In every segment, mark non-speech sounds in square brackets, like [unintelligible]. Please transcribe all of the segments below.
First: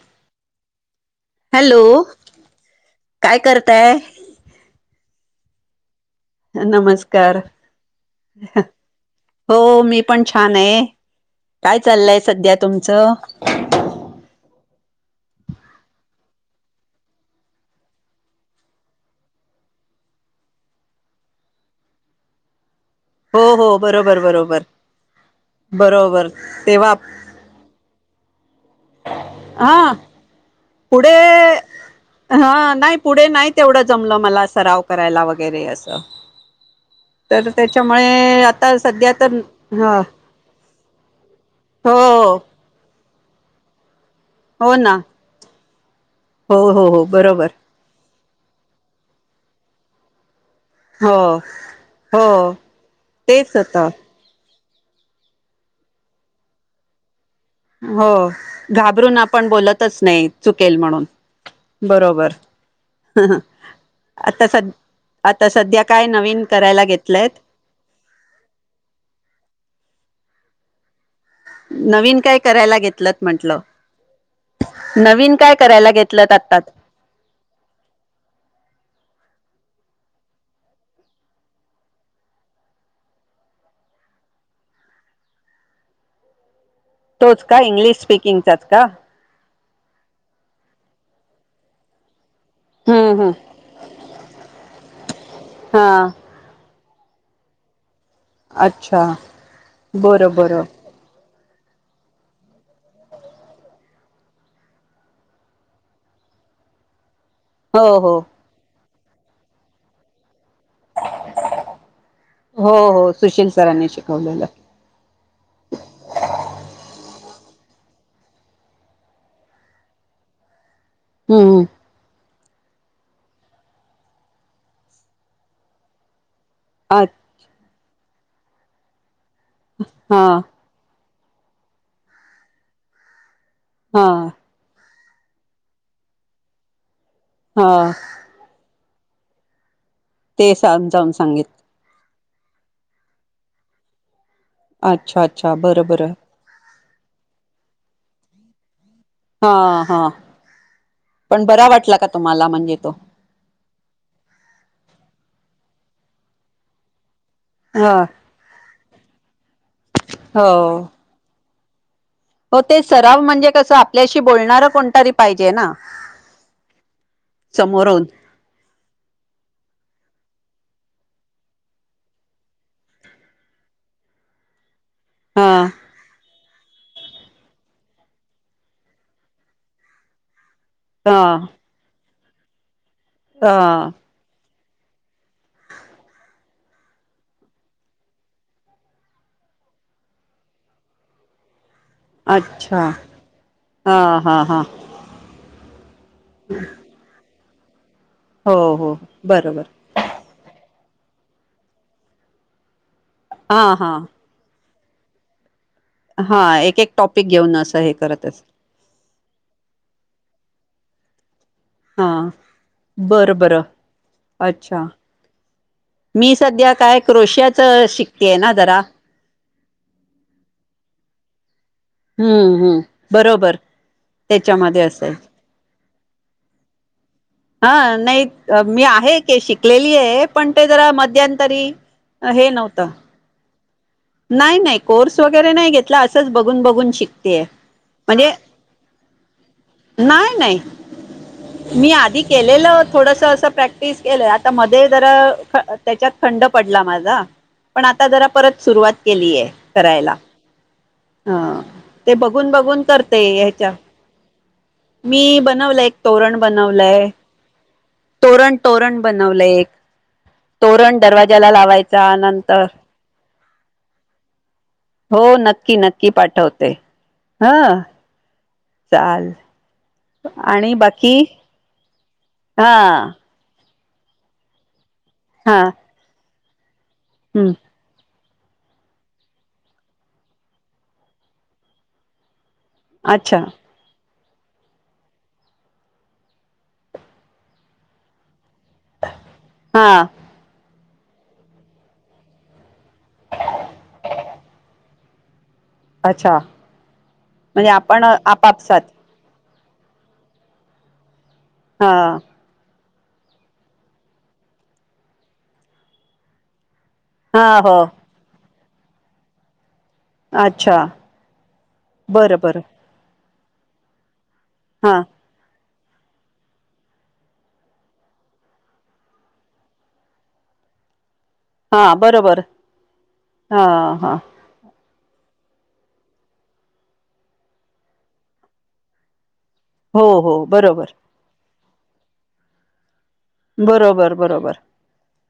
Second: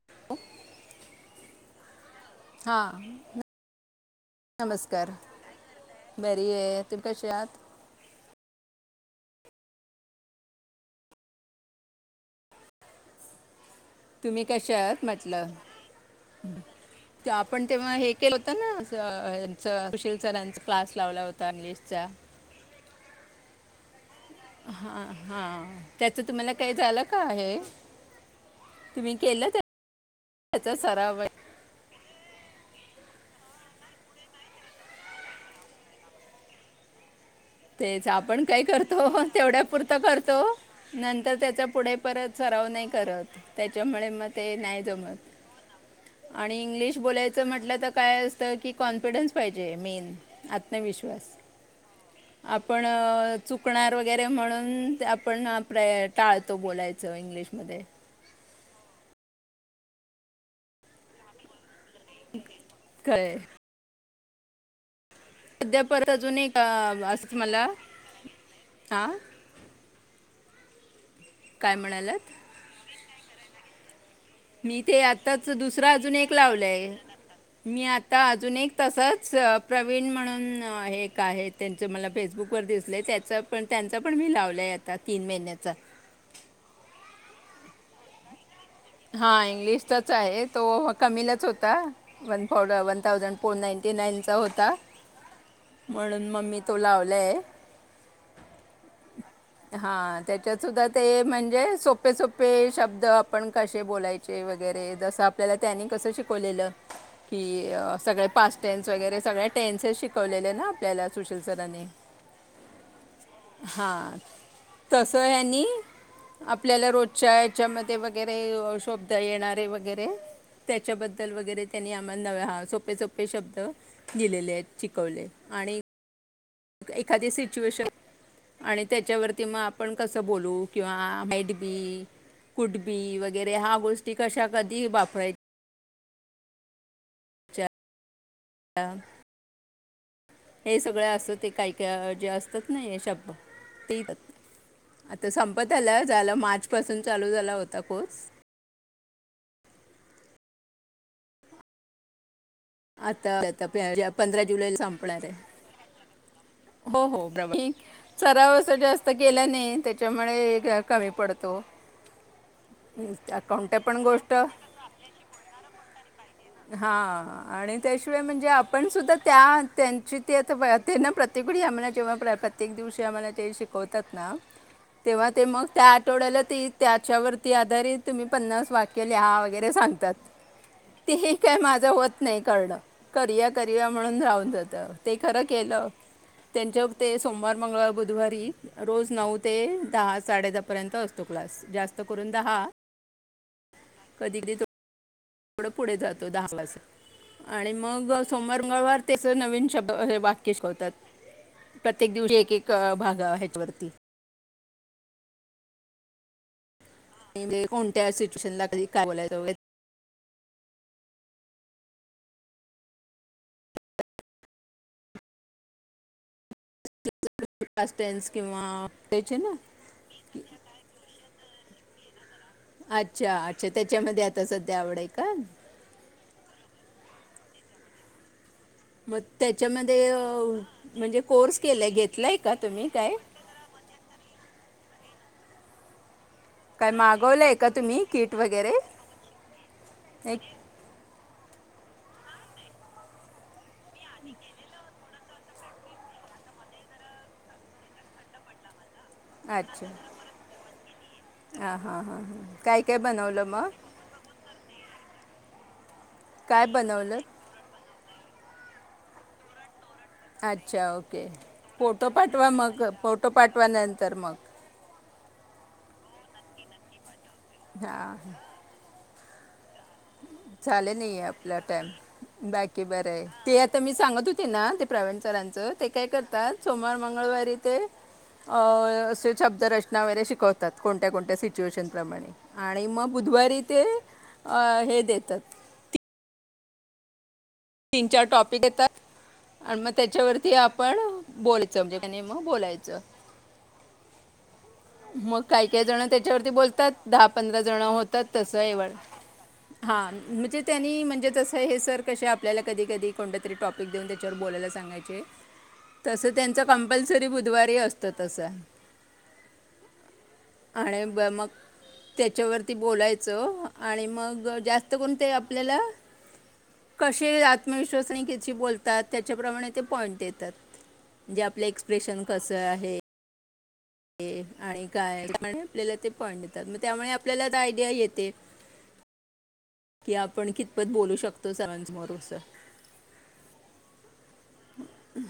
[inaudible] Hello काय हां करताय नमस्कार. बरी आहे तुम्ही कशा नमस्कार आहात? [inaudible] हो मी पण छान आहे. काय चाललय सध्या तुमच? तुम्ही कशा आहात म्हटल? [inaudible] आपण तेव्हा हे केल होत ना असं यांचं सुशील सरांचा क्लास लावला होता इंग्लिशचा. हो हो बरोबर बरोबर त्याचं बरोबर तुम्हाला काही तेव्हा झालं [inaudible] का हे तुम्ही केल हां पुढे हा नाही पुढे नाही तेवढ जमल मला सराव करायला वगैरे अस. [inaudible] तेच आपण काय आता सध्या करतो तर तेवढ्यापुरत ह करतो. नंतर त्याचा पुढे हो परत सराव नाही करत त्याच्यामुळे मग ते हो नाही ना जमत हो आणि. हो इंग्लिश हो बोलायच बरोबर म्हटल तर काय की कॉन्फिडंन्स पाहिजे मेन हो आत्मविश्वास. हो आपण तेच होत चुकणार वगैरे वगैरे म्हणून आपण टाळतो बोलायच इंग्लिशमध्ये. हो घाबरून आपण बोलतच नाही चुकेल म्हणून. बरोबर खरंय आता स आता सध्या काय परत अजून नवीन एक करायला अ, घेतलयत? आ काय नवीन म्हणालात काय करायला घेतलत म्हंटल? मी ते आत्ताच दुसरा अजून एक लावलाय. मी आता अजून एक तसाच प्रवीण म्हणून एक आहेत. त्यांच मला फेसबुकवर दिसलय त्याच पण त्यांच पण मी लावलाय आता तीन महिन्याचा. तोच का इंग्लिश स्पीकिंगचा का? हा इंग्लिशचाच आहे तो कमीलाच होता. One one hmm thousand hmm four ninety नाईनचा होता हा म्हणून मी तो लावलाय अच्छा हां बरं त्याच्यात बरं सुद्धा ते म्हणजे सोपे सोपे शब्द आपण कशे बोलायचे वगैरे जस आपल्याला त्यांनी कस शिकवलेल. की हो हो सगळे पास टेन्स वगैरे सगळ्या टेन्सेस शिकवलेले ना. आपल्याला सुशील सरानी हो हो सुशील सरांनी हां शिकवलेलं तस ह्यांनी आपल्याला रोजच्या याच्यामध्ये व शोभत येणारे वगैरे त्याच्याबद्दल हम्म वगैरे त्यांनी नव हा सोपे सोपे शब्द दिलेले आहेत शिकवले, आणि अच्छा एखादी सिच्युएशन आणि त्याच्यावरती मग आपण कस हा बोलू? किंवा मेठबी कुटबी वगैरे ह्या हा गोष्टी कशा कधी वापरा हा ते हे समजावून सगळं असं सांगित ते काही ते जे असतात ना शब् ते अच्छा आता अच्छा बरं संपला बरं झाल मा पासून चालू झाला होता कोर्स हा हा पण बरा वाटला का तुम्हाला म्हणजे तो आता पंधरा जुलैला संपणार आहे हो हो बरोबर हा सराव अस जास्त केल्याने त्याच्यामुळे हो कमी पडतो हो ते सराव म्हणजे कसं कोणत्या पण आपल्याशी गोष्ट बोलणार कोणतर पाहिजे ना हा आणि समोरून त्याशिवाय म्हणजे आप पण सुुद्धा त्या त्यांची ते आता वयात हे ना प्रत्येकवेळी आम्हाला जेव्हा प्रत्येक दिवशी आम्हाला जे शिक होतात ना तेव्हा ते मग हा त्या आठवड्याला ती त्याच्यावरती आधारित तुम्ही पन्नास वाक्य लिहा वगैरे सांगतात ते हा काय माझं होत नाही करणं करया हा करया म्हणून राहून जातं ते खरं केलं त्यांच्या ते सोमवार मंगळवार बुधवारी रोज नऊ ते दहा साडे दहा पर्यंत असतो क्लास जास्त करून दहा अच्छा हा कधी हा कधी हा थोडं पुढे जातो दहा वाजता आणि मग हो सोमवार हो मंगळवार त्याच बरोबर नवीन शब्द हे वाक्य शिकावतात प्रत्येक दिवशी एक एक भाग आहेत हा वरती हा हा एक एक टॉपिक घेऊन म्हणजे असं हे कोणत्या करतच सिच्युएशनला कधी काय बोलायच हा बरं बरं अच्छा मी सध्या काय क्रोशयाच पास्ट टेन्स शिकतेय ना जरा किंवा त्याचे ना मीख्या काय घे तर हम्म हम्म बरोबर आता सध्या त्याच्यामध्ये आवड आहे असेल का हा नाही मी आहे मग ते शिकलेली त्याच्यामध्ये अ, आहे पण ते जरा म्हणजे कोर्स मध्यांतरी केलाय घेतलाय हे का नव्हतं तुम्ही काय नाही नाही कोर्स वगैरे नाही घेत असंच बघून काय बघून शिकतेय मागवलंय का तुम्ही म्हणजे किट वगैरे नाही एक नाही मी आधी केलेलं थोडस अस प्रॅक्टिस केलं आता मध जे जरा त्याच्यात खंड पडला माझा पण आता जरा परतं सुरुवात केलीय अच्छा करायला ह् हां हां ते हां बघून हां काय बघून काय करतेय बनवलं मग हच्या मी बनवलं एक तोरण काय बनवलंय बनवलं तोरण तोरण बनवलंय एक अच्छा तोरण ओके दरवाज्याला फोटो लावायचा पाठवा नंतर मग फोटो पाठवानंतर मग हो नक्की नक्की पाठवते. हा चाल. आणि झालं बाकी नाही आपला टाईम हा बाकी बरं आहे. ते आता मी सांगत होते ना ते प्रवीण हा सरांचं ते काय करतात सोमवार मगळ हम्म मंगळवारी ते अ असे शब्दरचना वगैरे शिकवतात कोणत्या कोणत्या सिच्युएशन प्रमाणे आणि म अच्छा बुधवारी ते हे देतात. तीन तीन, चार टॉपिक येतात आणि हा मग त्याच्यावरती आप पण बोलायचं म्हणजे कनी मग बोलायचं मग काही, काही जण अच्छा त्याच्यावरती बोलतात दहा, पंधरा म्हणजे जण आपण होतात तसं आपापसात एव हा म्हणजे त्यांनी म्हणजे तसं हे हा सर कशे आपल्याला कधी, कधी कोणत तरी टॉपिक देऊन त्याच्यावर बोलायला सांगायचे तसं त्यांचा कंपल्सरी हा हो बुधवारी असत तसं. अच्छा आणि ब मग बरं बरं त्याच्यावरती बोलायचं आणि मग हा जास्त कोण ते आपल्याला कसे आत्मविश्वास आणि किती बोलतात त्याच्याप्रमाणे ते पॉइंट देतात. म्हणजे आपलं हा एक्स्प्रेशन बरोबर कसं आहे हा हा. आणि काय आपल्याला ते पॉईंट देतात मग त्यामुळे आपल्याला आयडिया येते हो की हो आपण बरोबर कितपत बोलू शकतो सरांन समोर असं. बरोबर, बरोबर.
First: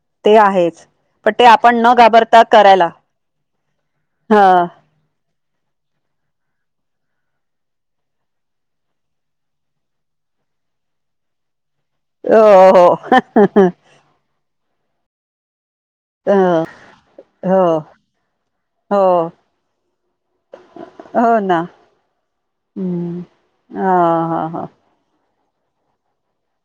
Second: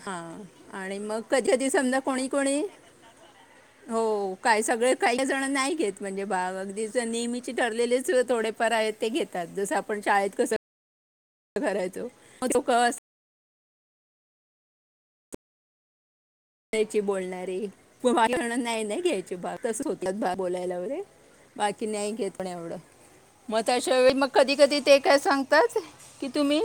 हा ते आहेच आणि मग पण ते कधी, कधी आपण न समजा कोणी, घाबरता कोणी करायला हो हा काय सगळे काही जणं नाही घेत म्हणजे भाग अगदीच नेहमीची ठरलेलीच थोडेफार आहेत. ते घेतात जसं आपण शाळेत कसं करायचो. लोक हो. अ, घ्यायची बोलणारी हो म्ह नाही, हो नाही घ्यायची भाग तस होत बोलायला वगैरे हो ना बाकी नाही घेत पण एवढं हम्म मग हा अशा वेळी मग हा कधी, हा कधी ते काय सांग ताच की तुम्ही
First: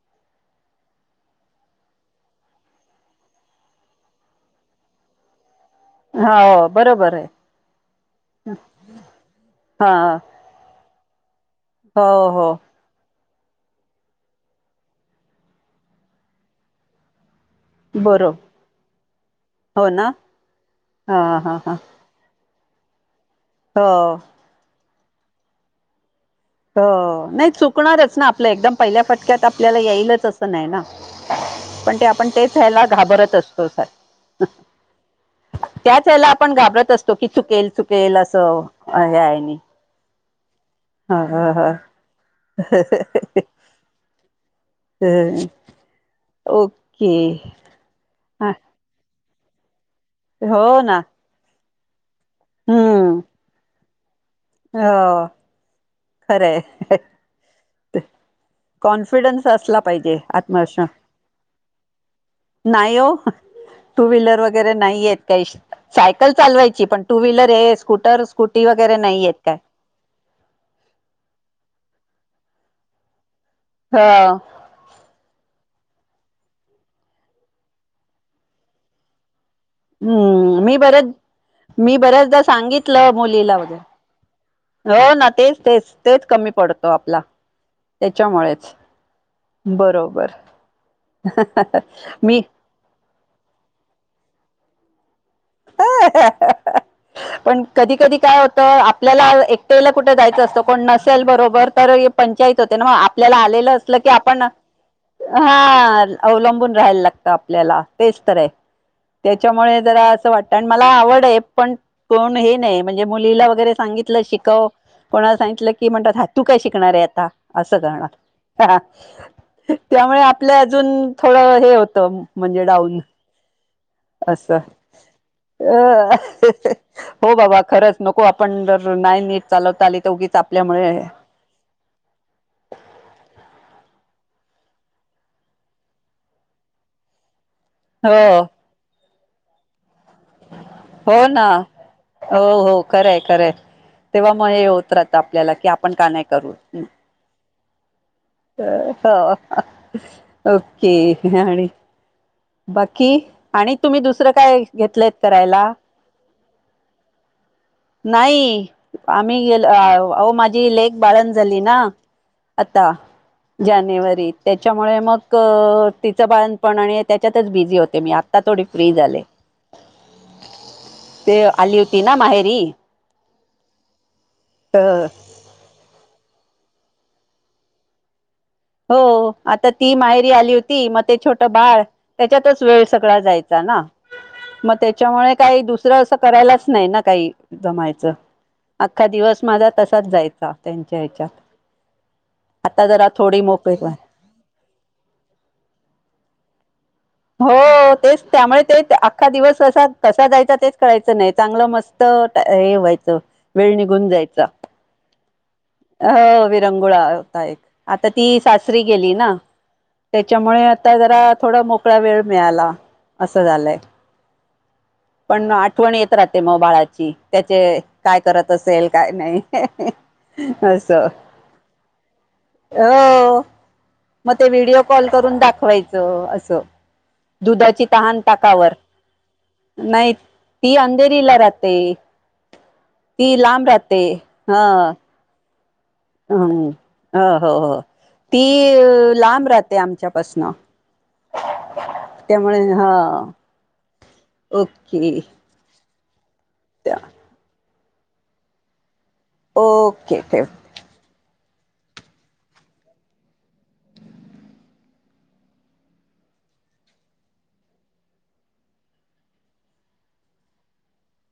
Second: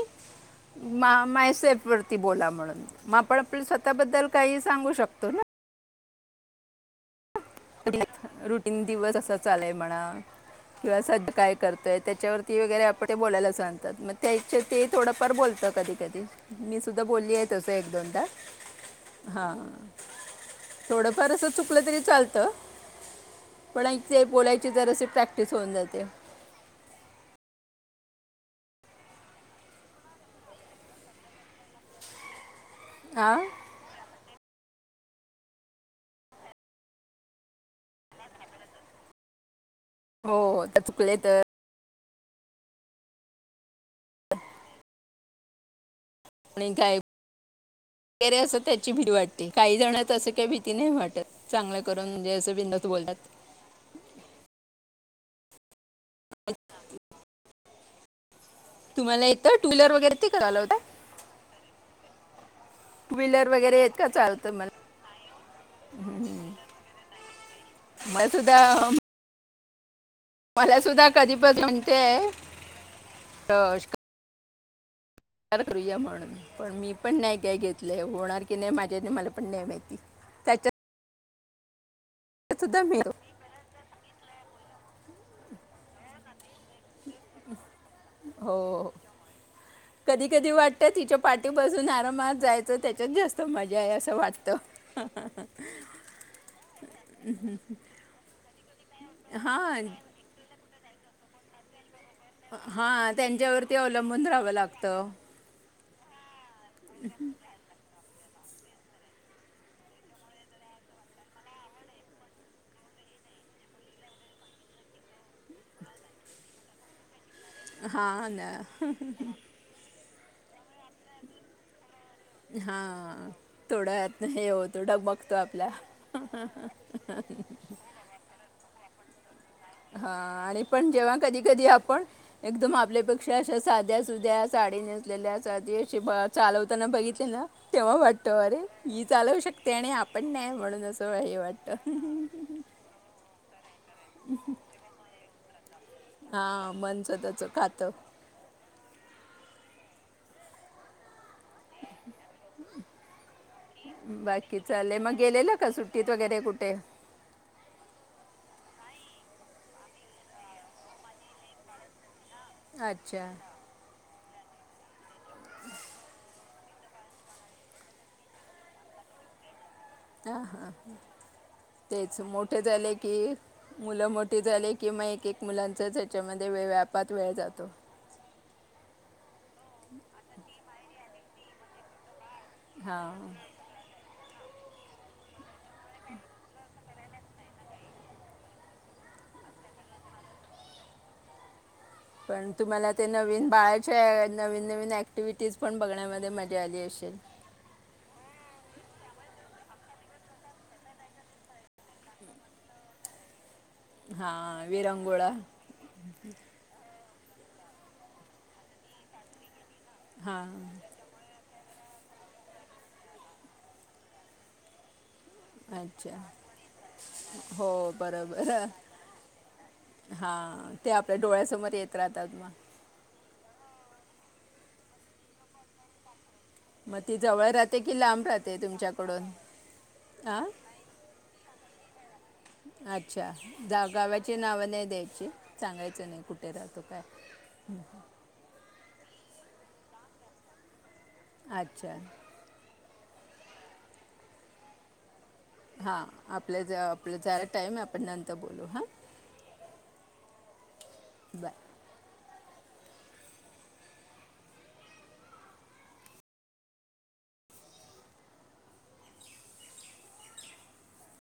मा मायसेफ वरती बोला म्हणून मग आपण आपल्या स्वतःबद्दल काहीच सांगू शकतो ना. हाव बरोबर आहे. रुटीन दिवस असा चालय हा म्हणा किंवा सध्या काय करताय हो हो त्याच्यावरती वगैरे आपण ते बोलायला सांगतात मग त्या हिच्यात ते थोडंफार बोलतं कधी कधी मी सुद्धा बोलली आहे ते तसं एक, दोनदा बरो हा हो ना थोड हा फार हा हा चुकलं असं तरी चाल त पण हो एकते बोलायची जराशी प्रॅक्टिस होऊन जाते. हो नाही चुकणारच ना आपलं एकदम पहिल्या पट्यात आपल्याला येईलच असं नाही ना पण ते आपण तेच व्यायला घाबरत हा असतो अस त्याच वेळेला आपण घाबरत असतो की चुकेल चुके चुकेल असं हे आहे आणि हो त्याच हा हा हा. [inaudible] ह, ह [unintelligible] आणि काय [inaudible] हा, असं त्याची भी वाटते, काही जणच असं की भीती हो नाही ना वाटत. चांगले करून जे अस बिनधास्त बोलतात. हम्म हो, खरंय. तुम्हाला कॉन्फिडन्स येतं टू असला व्हीलर वगैरे पाहिजे, ते का चालवता आत्मविश नाही हो, टू व्हीलर वगैरे येत टू का व्हीलर चालवतं वगैरे मला नाही येत काही सायकल चालवायची पण टू व्हीलर हे स्कूटर, मला स्कूटी सुद्धा वगैरे नाही येत काय. मला सुद्धा कधीपासून म्हणतेय, तश हा. विचार करूया म्हणून, पण मी पण नाही काय घेतलंय. होणार की नाही माझ्याने मला पण नाही माहिती. हम्म. मी त्याच्यात बरेच, मी बऱ्याचदा सुद्धा मी सांगितलं मुलीला वगैरे हो ना तेच. तेच तेच कमी पडत आपला त्याच्यामुळेच, हो कधी बरोबर. कधी मी तर त्याच्यात जास्त मजा आहे असं वाटतं. पण कधी कधी काय होत. तर आपल्याला हां एकट्याला कुठे जायचं असतं कोण नसेल बरोबर तरीही पंचायत होते ना. हां आपल्याला त्यांच्यावरती आलेलं असलं की अवलंबून आपण राहावं लागतं हा अवलंबून राहायला लागत आपल्याला. तेच तर आहे त्याच्यामुळे जरा वाटत. आणि मला आवड आहे. पण कोण हे नाही म्हणजे मुलीला वगैरे सांगितलं शिकव कोणाला सांगितलं की म्हणतात हा तू काय शिकणार आहे आता. असं का हां ना हा. [unintelligible] त्यामुळे आपल्या अजून थोडं हे होतं. म्हणजे डाऊन हां असं. तो आपला अ हो बाबा खरंच नको आपण जर नाही नीट चालवता आली तर हा उगीच आणि आपल्यामुळे पण जेव्हा कधी कधी आपण एकदम आपल्यापेक्षा अशा साध्या सुध्या साडी नेसलेल्या. साधी अशी चालवताना बघितल ना. तेव्हा वाटत. हो अरे, ही चालवू शक ते. आपण नाही म्हणून असं हे वाटत. खरय. खरंय. तेव्हा मग हे होत राहत आपल्याला की आप हा मन स्वतःच खात. हो. ओके. आणि [unintelligible] बाकी आणि तुम्ही बाकी? दुसरं बाकी. काय चालू आहे. घेतलंय मग गेलेलं करायला का सुट्टीत वगैरे कुठे? नाही. आम्ही गेलो. अ अहो माझी लेक बाळंत झाली ना. आता अच्छा जानेवारीत त्याच्यामुळे मग तिचं बाळंतपण आणि त्याच्यातच बिझी होते मी आत्ता थोडी फ्री झाले. हां हां हां. ते आली एक तेच, मोठे झाले की, मुलं मोठीे झाले की तर मग एकेक मुलांचाच हेच्यामध्ये वेळ आपोआप वेळ जातो. हो. आता ती माहेरी आली होती मग ते छोटं बाळ. त्याच्यातच वेळ सगळा हां जायचा ना. मग त्या त्याच्यामुळे काही दुसरं असं करायलाच नाही ना काही जमायचं. अख्खा दिवस माझा तसाच जायचा त्यांच्या ह्याच्यात. पण, आता तुम्हाला ते जरा थोडी नवीन मोकळी पण, बाळाचे नवीन नवीन अँक्टिव्हिटीज पण बघण्यामध्ये मजा आली असेल. हो. हो, तेच त्यामुळे तेच अख्खा दिवस अस कसा जायचा तेच कळायचं नाही. चांगलं मस्त हे व्हायचं. वेळ निघून जायचा. हां विरंगुळा हो वेळ विरगुळा व्हायचा. आता ती सासरी गेली ना हां त्याच्यामुळे आता जरा थोडा मोकळा वेळ मिळाला असं झालंय. पण आठवण येत अच्छा राहते मग बाळाची त्याचे हो काय करत असेल काय नाही. हा ते असं आपल्या डोळ्यासमोर येत राहतात न. हो मग ते व्हिडिओ कॉल करून दाखवायचं अ मग ती जवळ राहते की लांब राहते ताकावर तुमच्याकडून? नाही हां ती अंधेरीला राहते. अच्छा ती लांब राहते गावचे नाव हा नाही द्यायचे. सांगायचं नाही कुठे हम्म राहतो काय हो हो हो ती लांब राहते आमच्यापासनं. अच्छा. त्यामुळे हा. ओके. हा आपल्या आपला जरा टाईम आहे आपण नंतर बोलू हा. ओके, ठेव. बाय.